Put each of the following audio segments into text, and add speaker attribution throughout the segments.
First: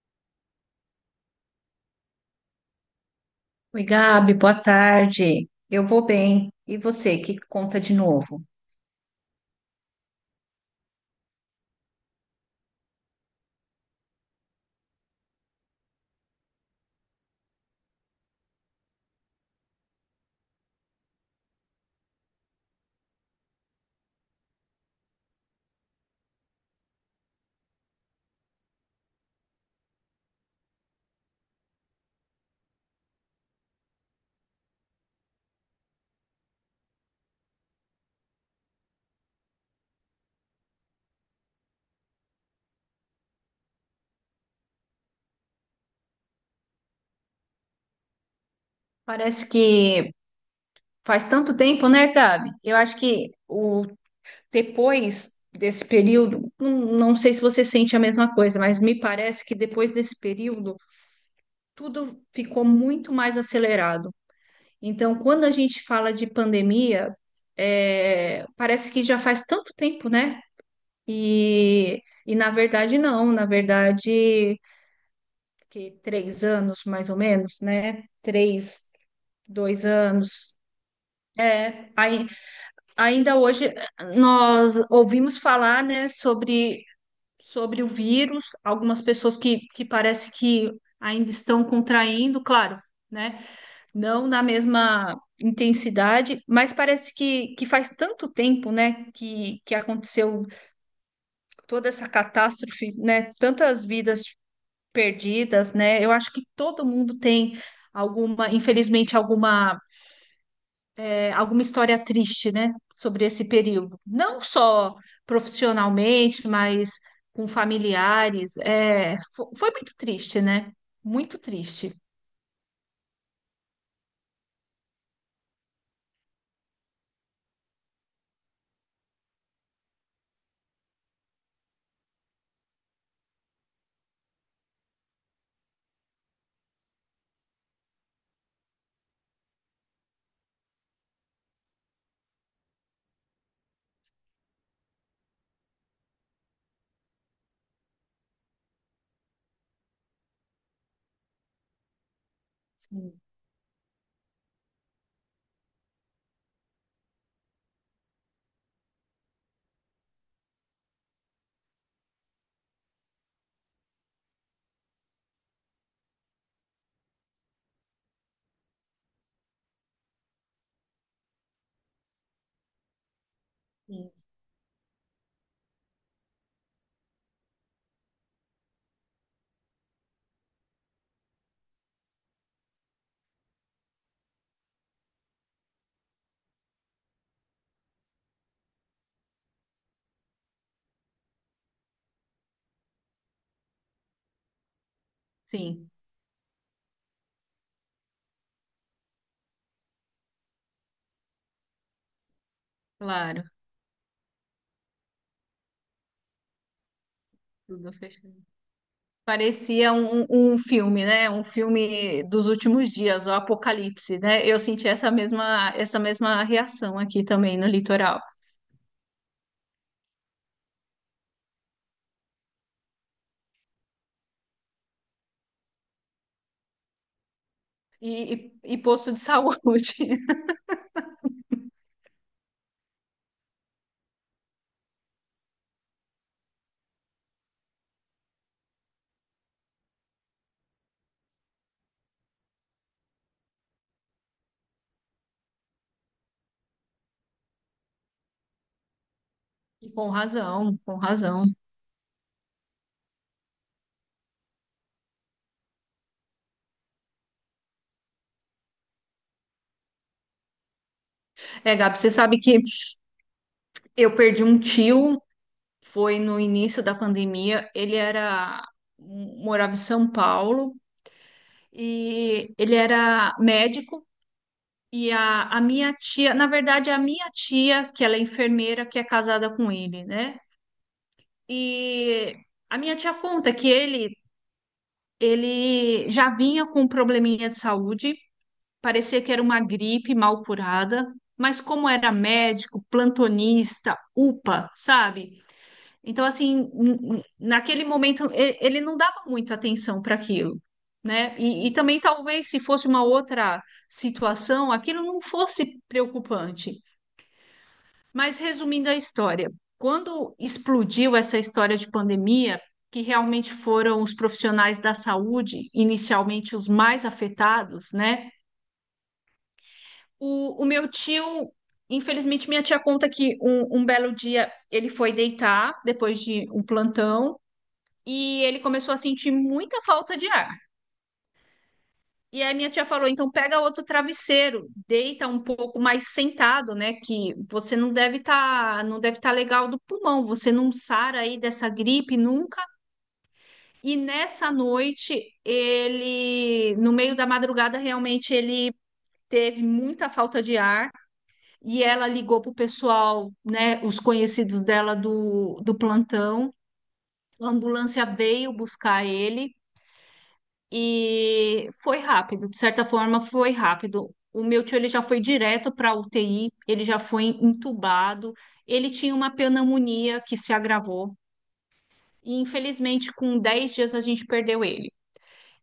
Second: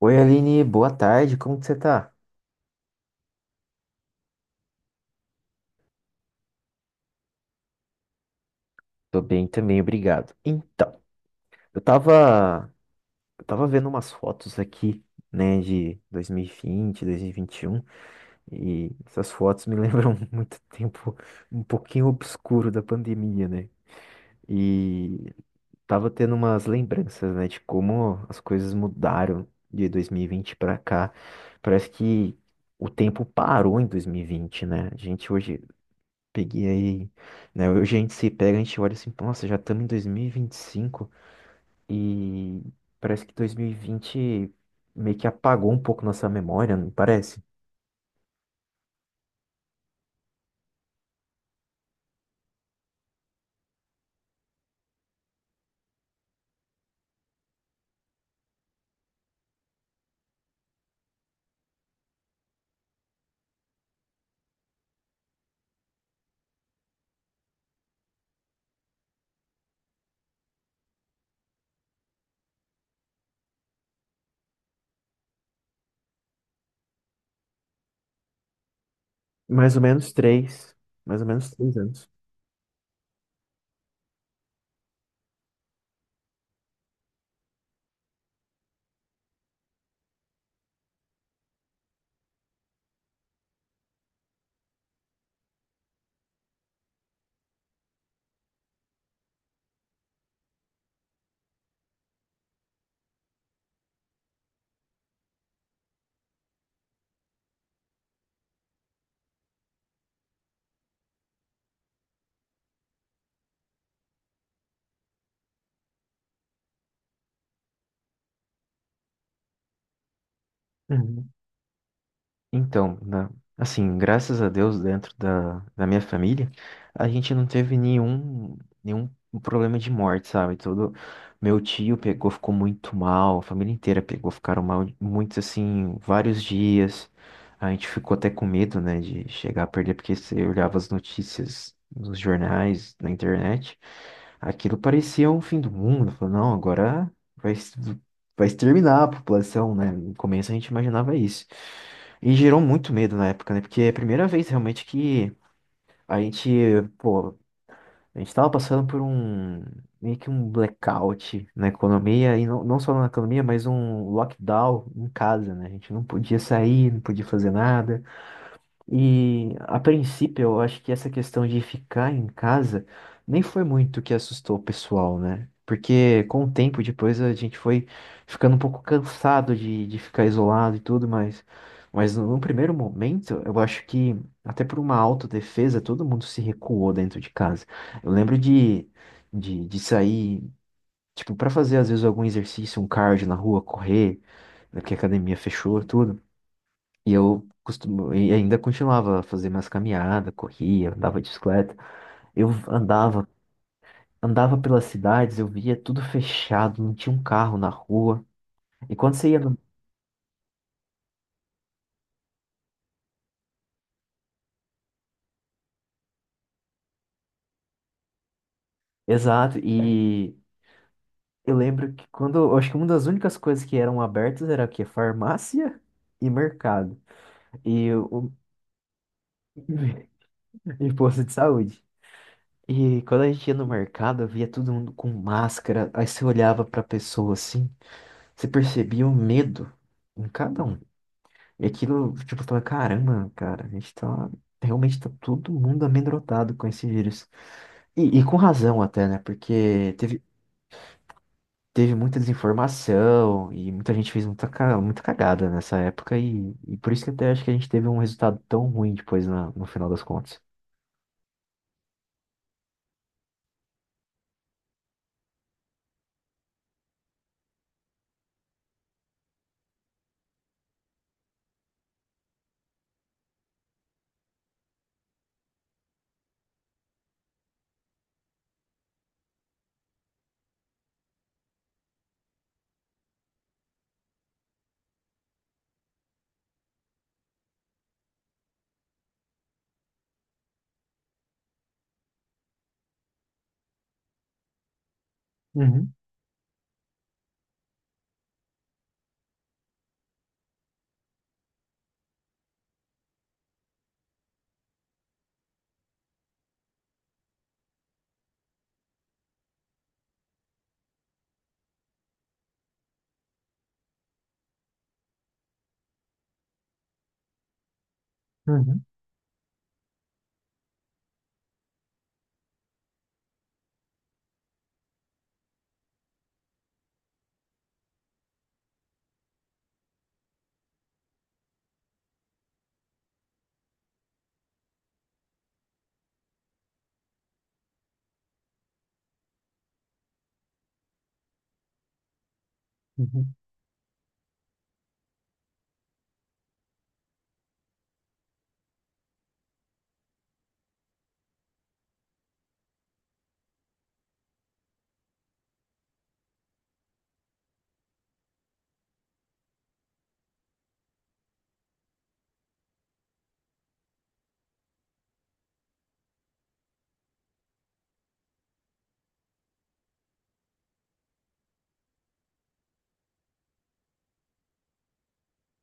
Speaker 1: Oi, Aline, boa tarde, como que você tá?
Speaker 2: Oi, Gabi, boa tarde. Eu vou bem. E você, que conta de novo?
Speaker 1: Tô bem também, obrigado. Então, eu tava, eu tava vendo umas fotos aqui, né, de 2020, 2021, 2021, e essas fotos me lembram muito tempo um pouquinho obscuro da pandemia, né? E tava tendo umas lembranças, né, de como as coisas mudaram de 2020 pra cá. Parece que o tempo parou em 2020, né? A gente hoje Peguei aí, né? Hoje a gente se pega, a gente olha assim, nossa, já estamos em 2025 e vinte e cinco e parece que 2020 meio que apagou um pouco nossa memória, não parece?
Speaker 2: Parece que faz tanto tempo, né, Gabi? Eu acho que o depois desse período, não, não sei se você sente a mesma coisa, mas me parece que depois desse período tudo ficou muito mais acelerado. Então, quando a gente fala de pandemia, é, parece que já faz tanto tempo, né? E na verdade, não. Na verdade, que 3 anos mais ou menos, né? Três,
Speaker 1: Mais ou
Speaker 2: dois
Speaker 1: menos
Speaker 2: anos.
Speaker 1: três, mais ou menos três
Speaker 2: É,
Speaker 1: anos.
Speaker 2: ainda hoje nós ouvimos falar, né, sobre o vírus, algumas pessoas que parece que ainda estão contraindo, claro, né? Não na mesma intensidade, mas parece que faz tanto tempo, né, que aconteceu toda essa catástrofe, né? Tantas vidas perdidas, né? Eu acho que todo mundo tem alguma, infelizmente, alguma, alguma história triste, né? Sobre esse período. Não só profissionalmente, mas com familiares. É, foi, muito triste, né?
Speaker 1: Uhum.
Speaker 2: Muito triste.
Speaker 1: Então, assim, graças a Deus, dentro da minha família, a gente não teve nenhum problema de morte, sabe? Todo meu tio pegou, ficou muito mal, a família inteira pegou, ficaram mal muitos, assim, vários dias. A gente ficou até com medo, né, de chegar a perder, porque você olhava as notícias nos jornais, na internet, aquilo parecia um fim do mundo. Falou, não, agora vai, es- vai exterminar a população, né? No começo a gente imaginava isso. E gerou muito medo
Speaker 2: Sim.
Speaker 1: na época, né? Porque é a primeira vez realmente que a gente, pô, a gente tava passando por meio que um blackout na economia, e não, não só na economia, mas um lockdown em casa, né? A gente não podia sair, não podia fazer nada. E a princípio, eu acho que essa questão de ficar em casa nem foi muito o
Speaker 2: Sim,
Speaker 1: que assustou o pessoal, né? Porque com o tempo depois a gente foi ficando um pouco cansado de ficar isolado e tudo, mas no primeiro momento, eu acho que até por uma autodefesa, todo mundo se recuou dentro de casa. Eu lembro de sair, tipo, para fazer às vezes algum exercício, um cardio na rua, correr, né, porque a academia fechou,
Speaker 2: sim,
Speaker 1: tudo. E ainda continuava a fazer minhas caminhadas, corria, andava de bicicleta. Eu andava,
Speaker 2: claro.
Speaker 1: andava pelas cidades, eu via tudo fechado, não tinha um carro na
Speaker 2: Tudo
Speaker 1: rua.
Speaker 2: fechado.
Speaker 1: E quando você ia no.
Speaker 2: Parecia um filme, né? Um filme dos últimos dias, o Apocalipse, né? Eu senti essa mesma reação aqui também no litoral.
Speaker 1: Exato, e eu lembro que quando, eu acho que uma das únicas coisas que eram abertas era o quê? Farmácia e mercado. E
Speaker 2: E,
Speaker 1: o
Speaker 2: e, e posto de saúde.
Speaker 1: E posto de saúde. E quando a gente ia no mercado, eu via todo mundo com máscara. Aí você olhava pra pessoa assim, você percebia o medo em cada um. E aquilo, tipo, fala, caramba, cara, a gente tá. Realmente tá todo mundo amedrontado com esse vírus. E com razão até, né?
Speaker 2: E
Speaker 1: Porque
Speaker 2: com razão, com razão.
Speaker 1: teve muita desinformação e muita gente fez muita cagada nessa época. E por isso que até acho que a gente teve um resultado tão ruim depois no final das contas.
Speaker 2: É, Gabi, você sabe que eu perdi um tio, foi no início da pandemia. Ele era, morava em São Paulo e ele era médico. E a minha tia, na verdade, a minha tia, que ela é enfermeira, que é casada com ele, né? E a minha tia conta que ele já vinha com um probleminha de saúde, parecia que era uma gripe mal curada, mas como era médico, plantonista, UPA, sabe?
Speaker 1: Uhum,
Speaker 2: Então, assim, naquele momento, ele não dava muito atenção para aquilo. Né? E também talvez se fosse uma outra situação, aquilo não fosse preocupante. Mas resumindo a história, quando explodiu essa história de pandemia, que realmente foram os profissionais da saúde, inicialmente os mais afetados, né?
Speaker 1: uhum,
Speaker 2: O meu tio, infelizmente, minha tia conta que um belo dia ele foi deitar depois de um plantão e ele começou a sentir muita falta de ar. E aí minha tia falou, então pega outro travesseiro, deita um pouco mais sentado, né? Que você não deve estar legal do pulmão, você não sara aí dessa gripe nunca.
Speaker 1: uhum.
Speaker 2: E nessa noite ele, no meio da madrugada, realmente ele teve muita falta de ar e ela ligou pro pessoal, né? Os conhecidos dela do plantão. A ambulância veio buscar ele. E foi rápido, de certa forma foi rápido. O meu tio ele já foi direto para a UTI, ele já foi entubado, ele tinha uma pneumonia que se agravou e infelizmente com 10 dias a gente perdeu ele.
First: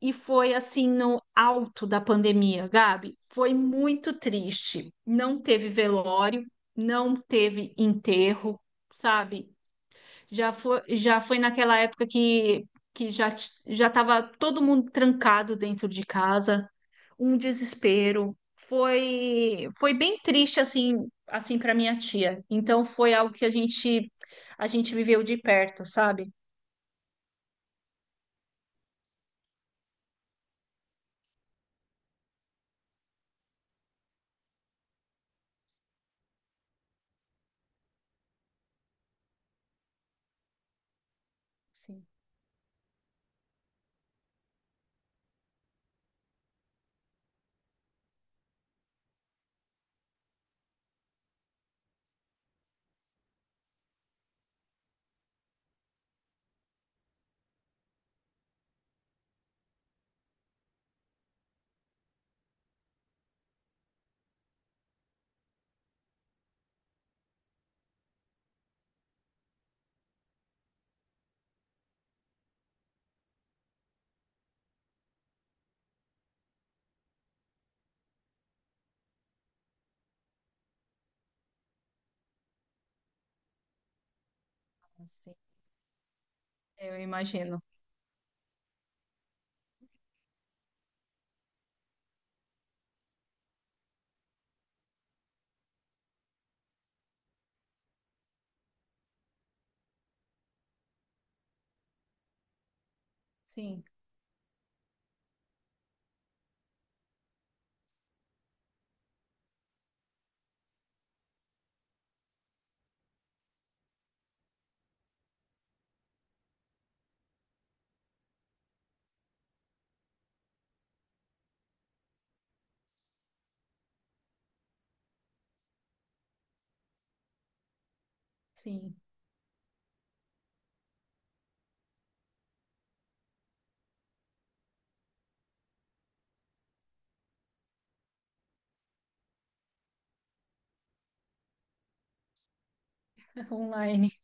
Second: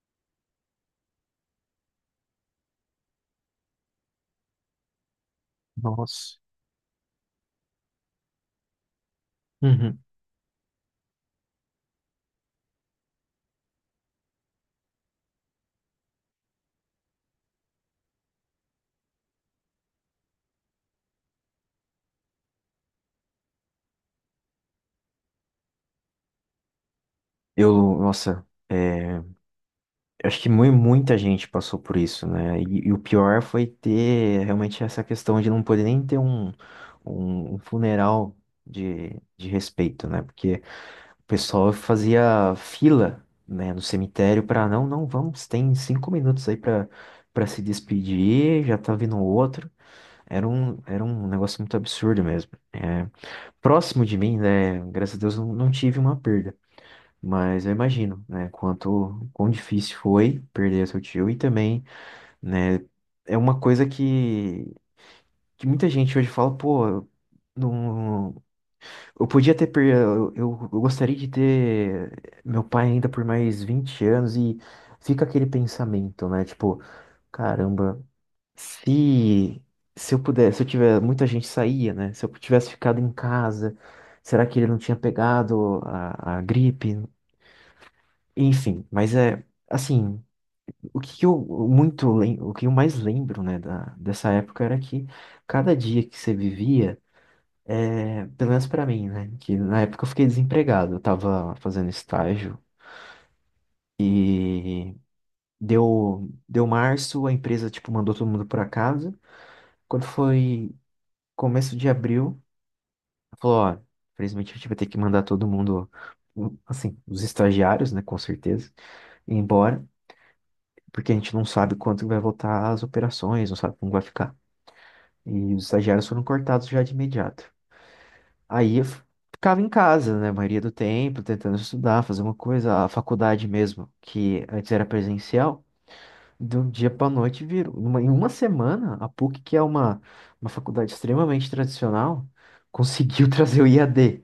Speaker 2: E foi assim no alto da pandemia, Gabi, foi muito triste. Não teve
Speaker 1: Nossa.
Speaker 2: velório, não teve enterro, sabe?
Speaker 1: Uhum.
Speaker 2: Já foi naquela época que já estava todo mundo trancado dentro de casa, um desespero. Foi bem triste assim para minha tia. Então foi algo que a gente viveu de perto, sabe?
Speaker 1: Nossa. Eu acho que muita gente passou por isso, né? E o pior foi ter realmente essa questão de não poder nem ter um funeral de, de respeito, né? Porque o pessoal
Speaker 2: Sim,
Speaker 1: fazia fila, né, no cemitério para não, não, vamos, tem 5 minutos aí para se despedir, já tá vindo outro. Era um negócio muito absurdo mesmo. Próximo de mim, né? Graças a Deus não, não tive uma perda. Mas eu imagino, né, quão difícil foi perder seu tio e também, né, é uma coisa que muita gente hoje fala, pô, eu não, eu podia ter, per- eu gostaria de ter meu pai ainda por mais 20 anos e fica aquele pensamento, né, tipo, caramba, se, se eu pudesse, se eu tiver, muita gente saía, né, se eu tivesse ficado em casa, será que ele não tinha
Speaker 2: sim.
Speaker 1: pegado a gripe?
Speaker 2: Eu imagino.
Speaker 1: Enfim, mas é assim, o que eu o que eu mais lembro, né, dessa época era que cada dia que você vivia, pelo menos pra mim, né, que na época eu fiquei desempregado, eu tava fazendo estágio
Speaker 2: Sim,
Speaker 1: e deu março, a empresa tipo mandou todo mundo pra casa. Quando foi começo de abril, falou, ó, infelizmente a gente vai ter que mandar todo mundo, assim, os estagiários, né, com certeza, embora. Porque a gente não sabe quanto vai voltar as operações, não sabe como vai ficar. E os estagiários foram cortados já de imediato. Aí eu
Speaker 2: sim.
Speaker 1: f- ficava em casa, né, a maioria do tempo, tentando estudar, fazer uma coisa. A faculdade mesmo, que antes era presencial, de um dia para noite virou. Em uma semana, a PUC, que é uma faculdade extremamente tradicional, conseguiu trazer o
Speaker 2: Online,
Speaker 1: IAD.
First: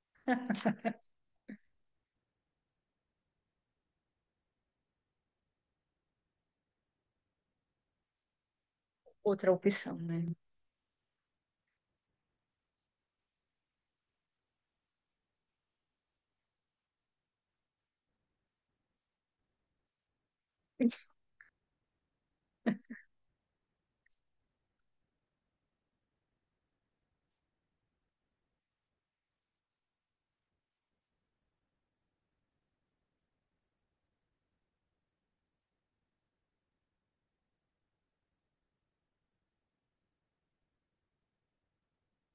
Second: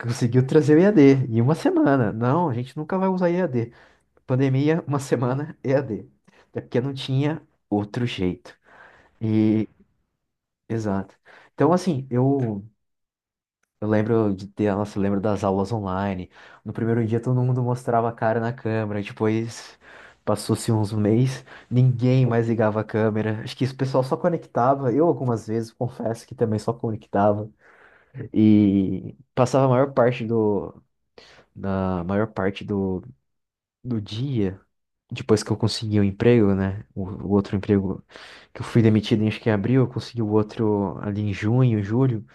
Speaker 1: Conseguiu trazer o IAD em uma semana. Não, a gente nunca vai usar IAD. Pandemia, uma semana e a EAD. Até porque não tinha outro jeito.
Speaker 2: outra
Speaker 1: E,
Speaker 2: opção, né?
Speaker 1: exato. Então, assim, eu, lembro de ter, nossa, eu lembro das aulas online. No primeiro dia todo mundo mostrava a cara na câmera, depois passou-se uns meses, ninguém mais ligava a câmera. Acho que o pessoal só conectava, eu algumas vezes confesso que também só conectava. E passava a maior parte do, da maior parte do, do dia. Depois que eu consegui o emprego, né? O outro emprego que eu fui demitido em acho que em abril, eu consegui o outro ali em junho, julho.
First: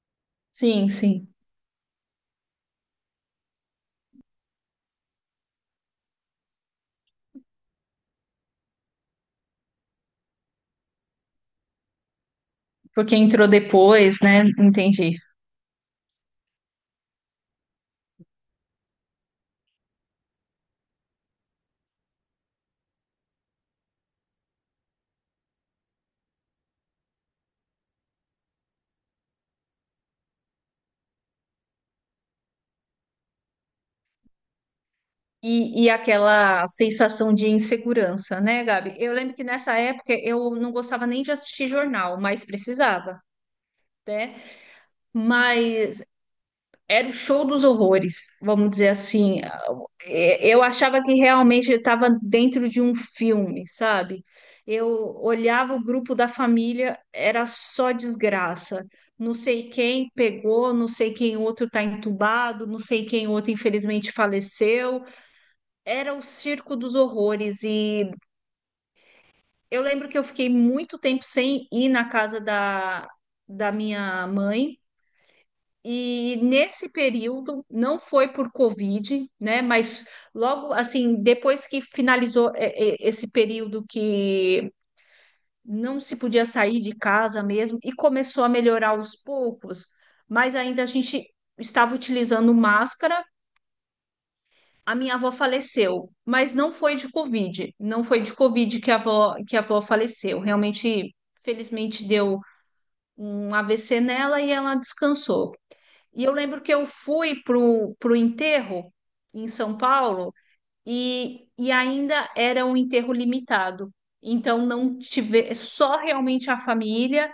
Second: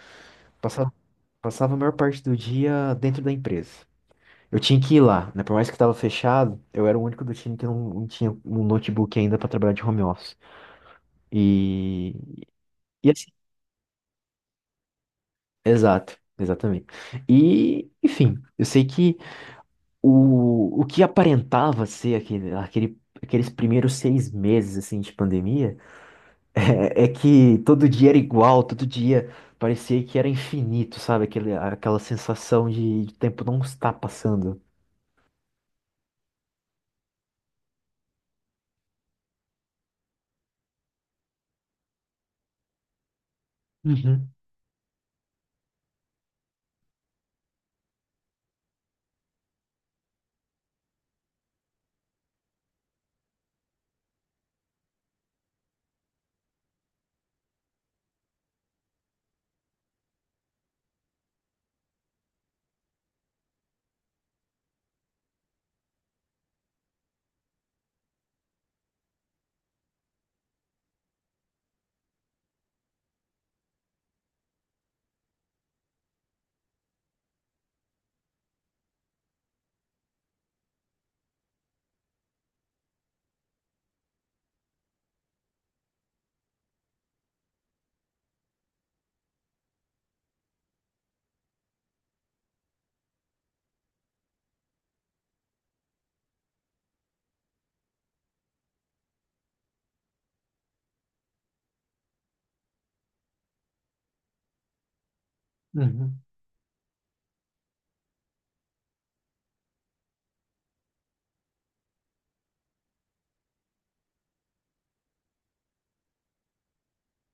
Speaker 2: Sim,
Speaker 1: Passava,
Speaker 2: sim.
Speaker 1: passava a maior parte do dia dentro da empresa. Eu tinha que ir lá, né? Por mais que estava fechado, eu era o único do time que não, não tinha um notebook ainda para trabalhar de home office. E, e
Speaker 2: Porque
Speaker 1: assim,
Speaker 2: entrou depois, né? Entendi.
Speaker 1: exato, exatamente. E, enfim, eu sei que o que aparentava ser aqueles primeiros 6 meses assim de pandemia. É que todo dia era igual, todo dia parecia que era infinito, sabe? Aquela sensação de tempo não está passando.
Speaker 2: E aquela sensação de insegurança, né, Gabi? Eu lembro que nessa época eu não gostava nem de assistir jornal, mas precisava,
Speaker 1: Uhum,
Speaker 2: né? Mas era o show dos horrores, vamos dizer assim. É, eu achava que realmente estava dentro de um filme, sabe? Eu olhava o grupo da família, era só desgraça. Não sei quem pegou, não sei quem outro está entubado, não sei quem outro infelizmente faleceu. Era o Circo dos Horrores e eu lembro que eu fiquei muito tempo sem ir na casa da minha mãe. E nesse período, não foi por Covid, né? Mas logo assim, depois que finalizou esse período que não se podia sair de casa mesmo e começou a melhorar aos poucos, mas ainda a gente estava utilizando máscara. A minha avó faleceu, mas não foi de Covid. Não foi de Covid que a avó faleceu. Realmente, felizmente, deu um AVC nela e ela descansou.
Speaker 1: uhum,
Speaker 2: E eu lembro que eu fui pro enterro em São Paulo e ainda era um enterro limitado. Então não tive, só realmente a família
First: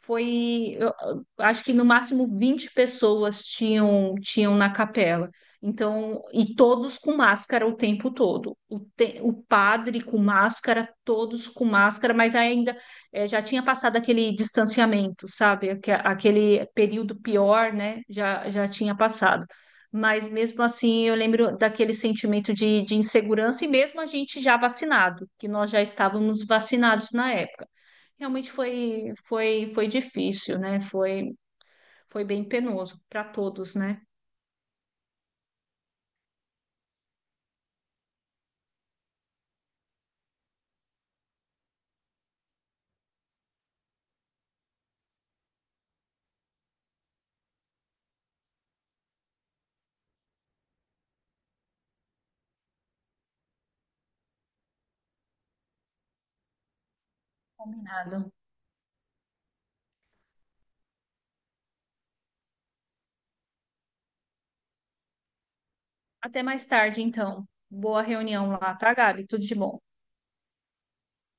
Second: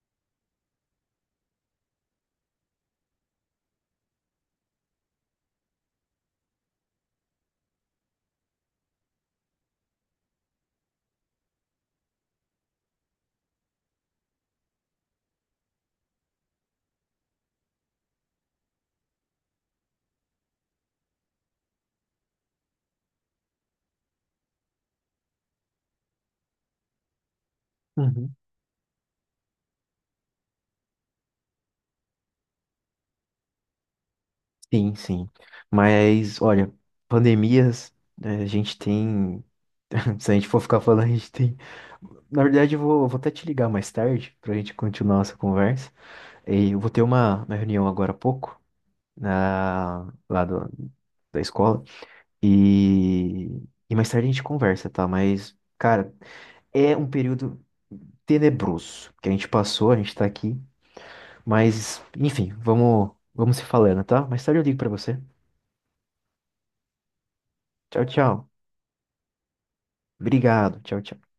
Speaker 2: foi, eu acho que no máximo 20 pessoas tinham na capela. Então, e todos com máscara o tempo todo. O padre com máscara, todos com máscara, mas ainda já tinha passado aquele distanciamento, sabe? Aquele período pior, né? Já tinha passado. Mas mesmo assim, eu lembro daquele sentimento de insegurança, e mesmo a gente já vacinado, que nós já estávamos vacinados na época.
Speaker 1: uhum.
Speaker 2: Realmente foi difícil, né? Foi bem penoso para todos, né?
Speaker 1: Sim, sim. Mas, olha, pandemias, né, a gente tem. Se a gente for ficar falando, a gente tem. Na verdade, eu vou até te ligar mais tarde pra gente continuar essa conversa. E eu vou ter uma reunião agora há pouco, na, lá do- da escola. E, e mais tarde a gente conversa, tá? Mas, cara, é um período
Speaker 2: Combinado.
Speaker 1: tenebroso que a gente passou, a gente tá aqui, mas enfim, vamos se falando, tá? Mais tarde eu ligo pra você.
Speaker 2: Até mais tarde, então. Boa
Speaker 1: Tchau, tchau.
Speaker 2: reunião lá, tá, Gabi? Tudo de bom.
Speaker 1: Obrigado. Tchau, tchau.